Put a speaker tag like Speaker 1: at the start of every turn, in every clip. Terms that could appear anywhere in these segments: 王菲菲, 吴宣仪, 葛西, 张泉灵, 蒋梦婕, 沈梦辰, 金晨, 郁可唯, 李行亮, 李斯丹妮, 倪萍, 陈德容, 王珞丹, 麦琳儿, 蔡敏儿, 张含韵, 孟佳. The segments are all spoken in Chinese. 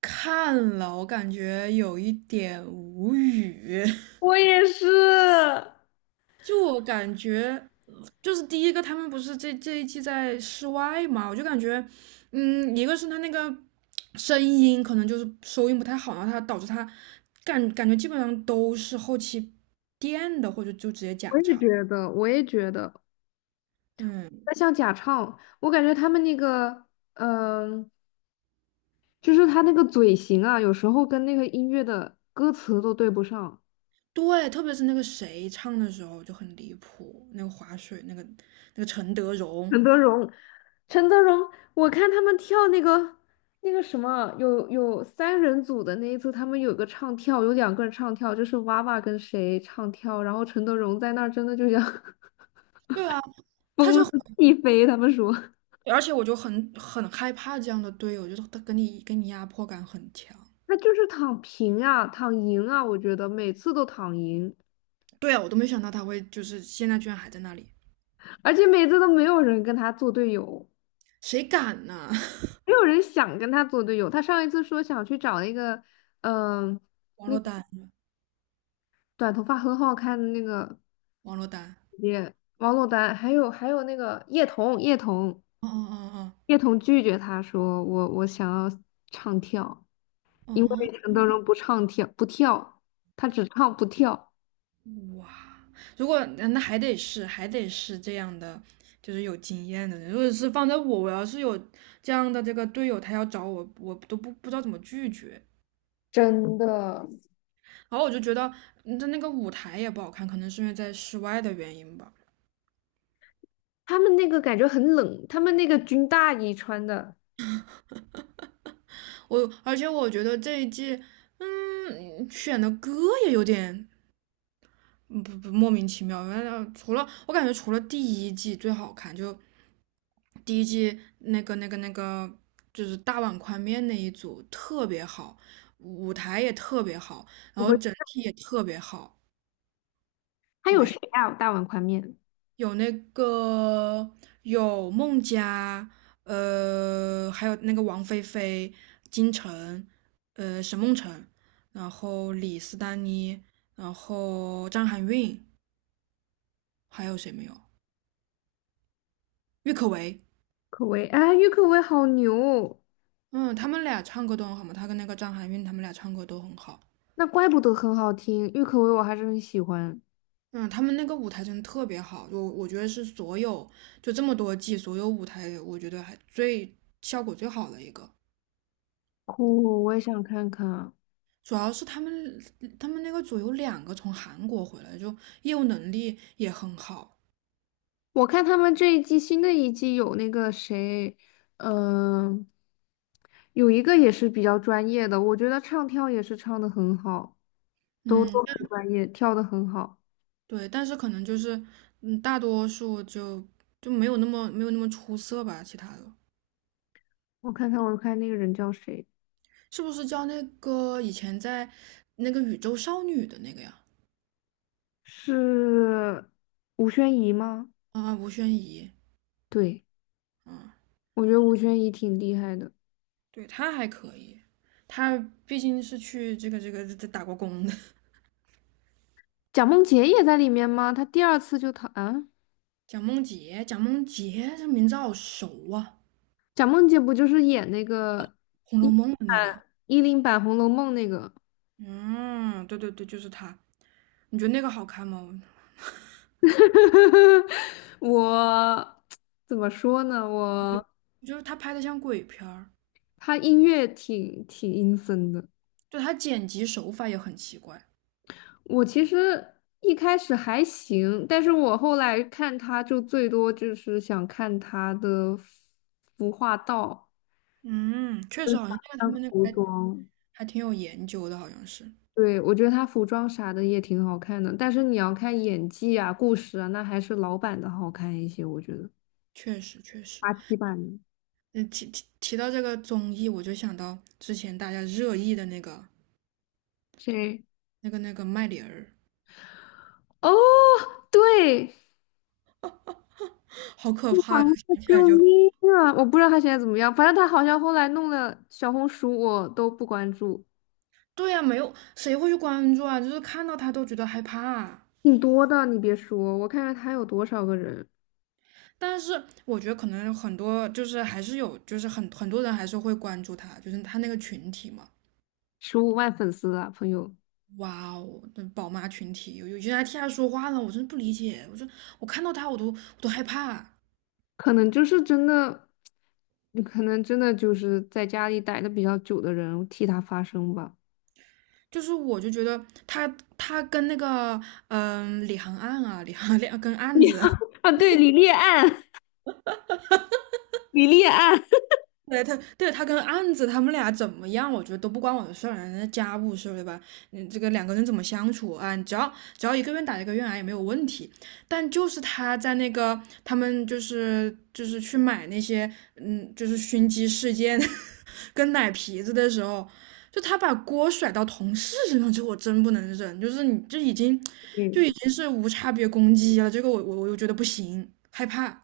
Speaker 1: 看了，我感觉有一点无语。
Speaker 2: 我也是。
Speaker 1: 就我感觉，就是第一个，他们不是这一季在室外嘛，我就感觉，一个是他那个声音可能就是收音不太好，然后他导致他感觉基本上都是后期垫的，或者就直接假唱。嗯，对，特别是那个谁唱的时候就很离谱，那个划水那个陈德容，对啊，他就而且我就很害怕这样的队友，就是他跟你压迫感很强。对啊，我都没想到他会就是现在居然还在那里，谁敢呢？王珞丹，王珞丹，哦哦，哦哦哦，嗯，哇！如果那还得是这样的，就是有经验的人。如果是放在我，我要是有这样的这个队友，他要找我，我都不知道怎么拒绝。然后我就觉得他那个舞台也不好看，可能是因为在室外的原因吧。而且我觉得这一季，选的歌也有点嗯不不莫名其妙。原来除了我感觉除了第一季最好看，就第一季那个就是大碗宽面那一组特别好，舞台也特别好，然后整体也特别好。有那个，有孟佳，还有那个王菲菲、金晨，沈梦辰，然后李斯丹妮，然后张含韵，还有谁没有？郁可唯，嗯，他们俩唱歌都很好嘛，他跟那个张含韵他们俩唱歌都很好。嗯，他们那个舞台真的特别好，我觉得是所有就这么多季所有舞台，我觉得最效果最好的一个。主要是他们那个组有两个从韩国回来，就业务能力也很好。嗯，但对，但是可能就是，嗯，大多数就就没有那么出色吧，其他的是不是叫那个以前在那个宇宙少女的那个呀？啊，吴宣仪，嗯，对，她还可以，她毕竟是去这打过工的。蒋梦婕，蒋梦婕这名字好熟啊，《红楼梦》的那个。嗯，对，就是他。你觉得那个好看吗？我觉得他拍的像鬼片儿，就他剪辑手法也很奇怪。嗯，确实，好像那个他们那个还挺有研究的，好像是。确实。嗯，提到这个综艺，我就想到之前大家热议的那个麦琳儿，好可怕！呀。想起来就……对呀、没有谁会去关注啊，就是看到他都觉得害怕。但是我觉得可能很多就是还是有，就是很多人还是会关注他，就是他那个群体嘛。哇哦，那宝妈群体有些人还替他说话呢，我真的不理解。我说我看到他我都害怕，就是我就觉得他跟那个李行案啊，李行两跟案子，
Speaker 2: 对，李烈案，李烈案，
Speaker 1: 对他，对他跟案子他们俩怎么样，我觉得都不关我的事儿，人家家务事儿对吧？嗯，这个两个人怎么相处啊？只要一个愿打一个愿挨也没有问题。但就是他在那个他们就是去买那些就是熏鸡事件 跟奶皮子的时候，就他把锅甩到同事身上，这我真不能忍。就是你这已经就已经是无差别攻击了，这个我又觉得不行，害怕。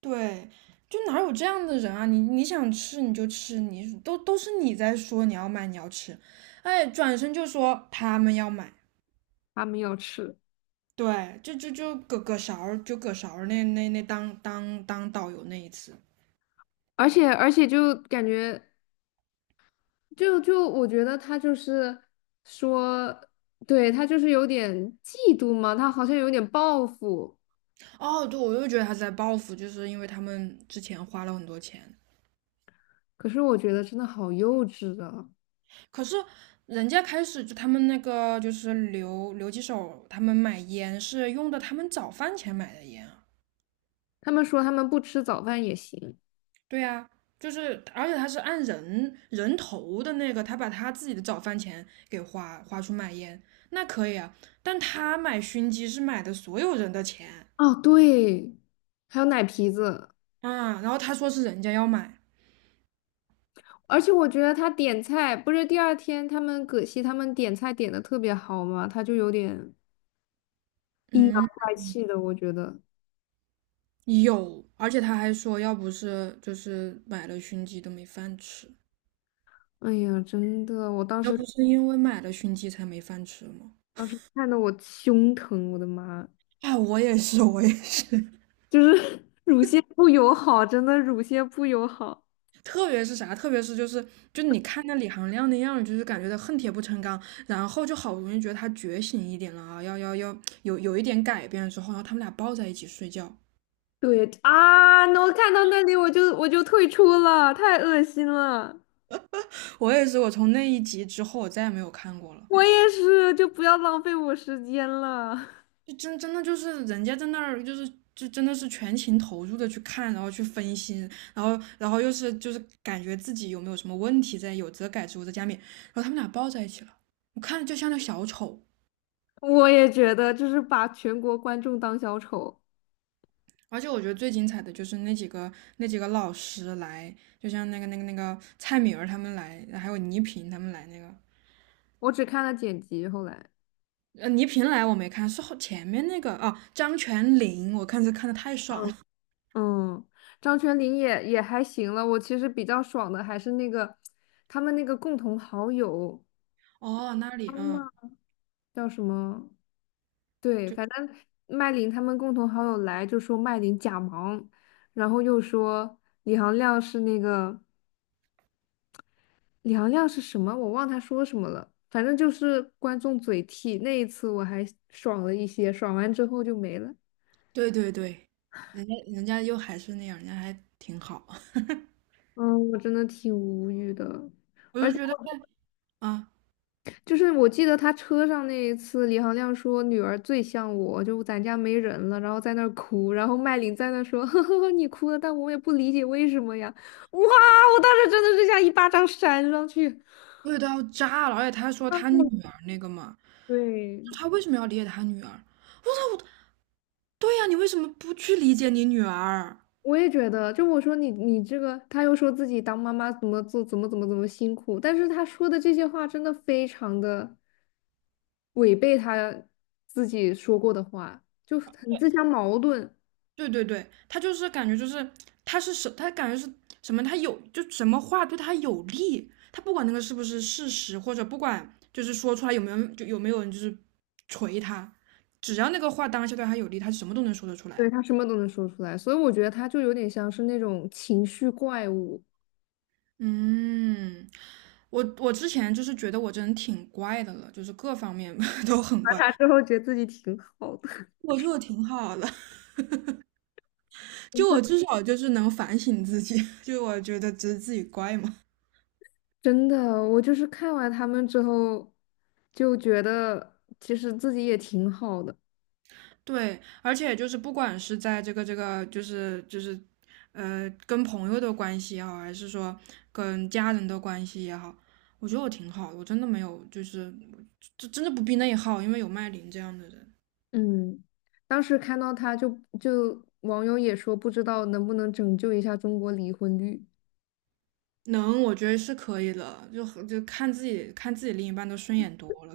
Speaker 1: 对，就哪有这样的人啊？你你想吃你就吃，你都是你在说你要买你要吃，哎，转身就说他们要买，对，就葛勺儿那当导游那一次，哦，对，我又觉得他是在报复，就是因为他们之前花了很多钱，可是人家开始就他们那个就是留几手，他们买烟是用的他们早饭钱买的烟啊。对呀，就是，而且他是按人头的那个，他把他自己的早饭钱给花出买烟，那可以啊。但他买熏鸡是买的所有人的钱啊，然后他说是人家要买，嗯，有，而且他还说要不是就是买了熏鸡都没饭吃，要不是因为买了熏鸡才没饭吃吗？啊，我也是，我也是。特别是啥？特别是就是就你看那李行亮那样，就是感觉他恨铁不成钢，然后就好不容易觉得他觉醒一点了啊，要有一点改变之后，然后他们俩抱在一起睡觉。我也是，我从那一集之后，我再也没有看过了。就真的就是人家在那儿就是。就真的是全情投入的去看，然后去分析，然后又是就是感觉自己有没有什么问题在，有则改之，无则加勉。然后他们俩抱在一起了，我看着就像那小丑。而且我觉得最精彩的就是那几个那几个老师来，就像那个蔡敏儿他们来，还有倪萍他们来那个，倪萍来我没看，是前面那个哦，张泉灵，我看是看的太爽了，哦，那里，嗯，就对，人家又还是那样，人家还挺好，我就觉得啊，对都要炸了，而且他说他女儿那个嘛，他为什么要理解他女儿？哦，对呀，你为什么不去理解你女儿？对，他就是感觉就是他是什，他感觉是什么，他有就什么话对他有利，他不管那个是不是事实，或者不管就是说出来有没有人就是锤他，只要那个话当下对他有利，他什么都能说得出来。嗯，我之前就是觉得我这人挺怪的了，就是各方面 都很怪，我觉得我挺好的，就我至少就是能反省自己，就我觉得只是自己怪嘛。对，而且就是不管是在这个，就是，呃，跟朋友的关系也好，还是说跟家人的关系也好，我觉得我挺好的，我真的没有就是，这真的不必内耗，因为有麦琳这样的人，能，我觉得是可以的，就和就看自己看自己另一半都顺眼多了，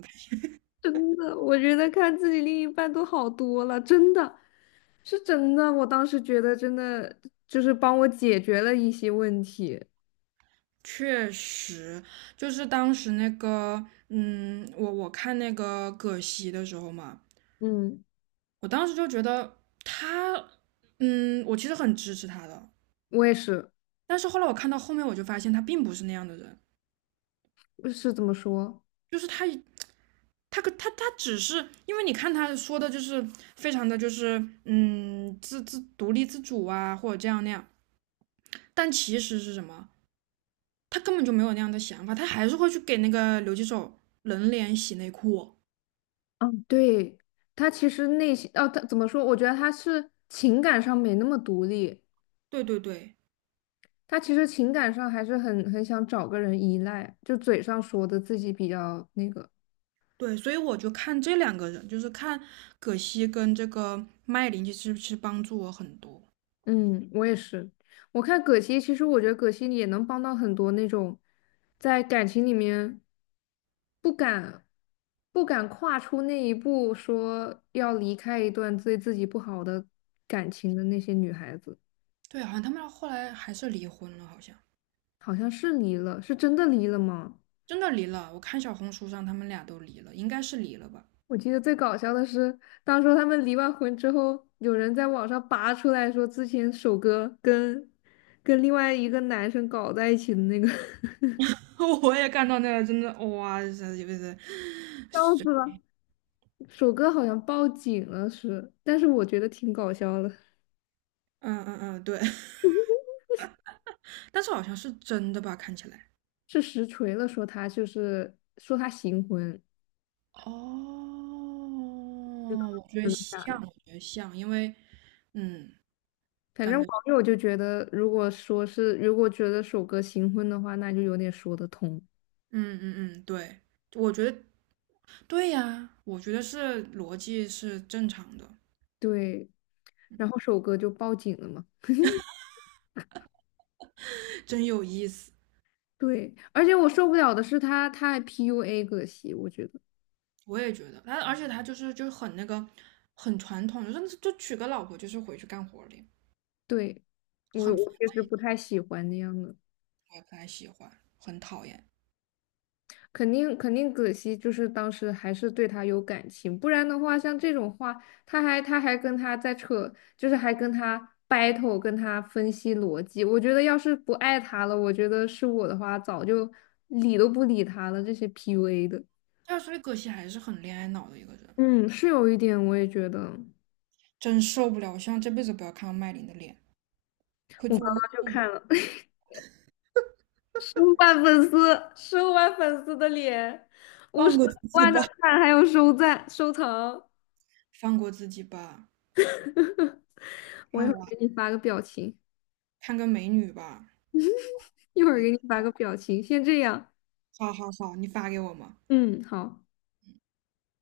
Speaker 1: 确实，就是当时那个，嗯，我看那个葛西的时候嘛，我当时就觉得他，嗯，我其实很支持他的。但是后来我看到后面，我就发现他并不是那样的人，就是他他只是因为你看他说的就是非常的就是独立自主啊，或者这样那样，但其实是什么？他根本就没有那样的想法，他还是会去给那个留几手冷脸洗内裤。对对，所以我就看这两个人，就是看葛西跟这个麦琳，其实帮助我很多。对，好像他们后来还是离婚了，好像。真的离了，我看小红书上他们俩都离了，应该是离了吧？我也看到那个，真的哇，这，是，嗯嗯嗯，对，但是好像是真的吧？看起来。哦，我觉得像，我觉得像，因为，嗯，感觉，嗯嗯嗯，对，我觉得对呀，我觉得是逻辑是正常的，真有意思，我也觉得。而且他就是就很那个，很传统，就是就娶个老婆就是回去干活了呀，很烦，我也不太喜欢，很讨厌。但是所以葛西还是很恋爱脑的一个人，真受不了！我希望这辈子不要看到麦琳的脸，会做噩梦。放过自己吧。放过自己吧，看我，看个美女吧。哎，好好好，你发给我吗？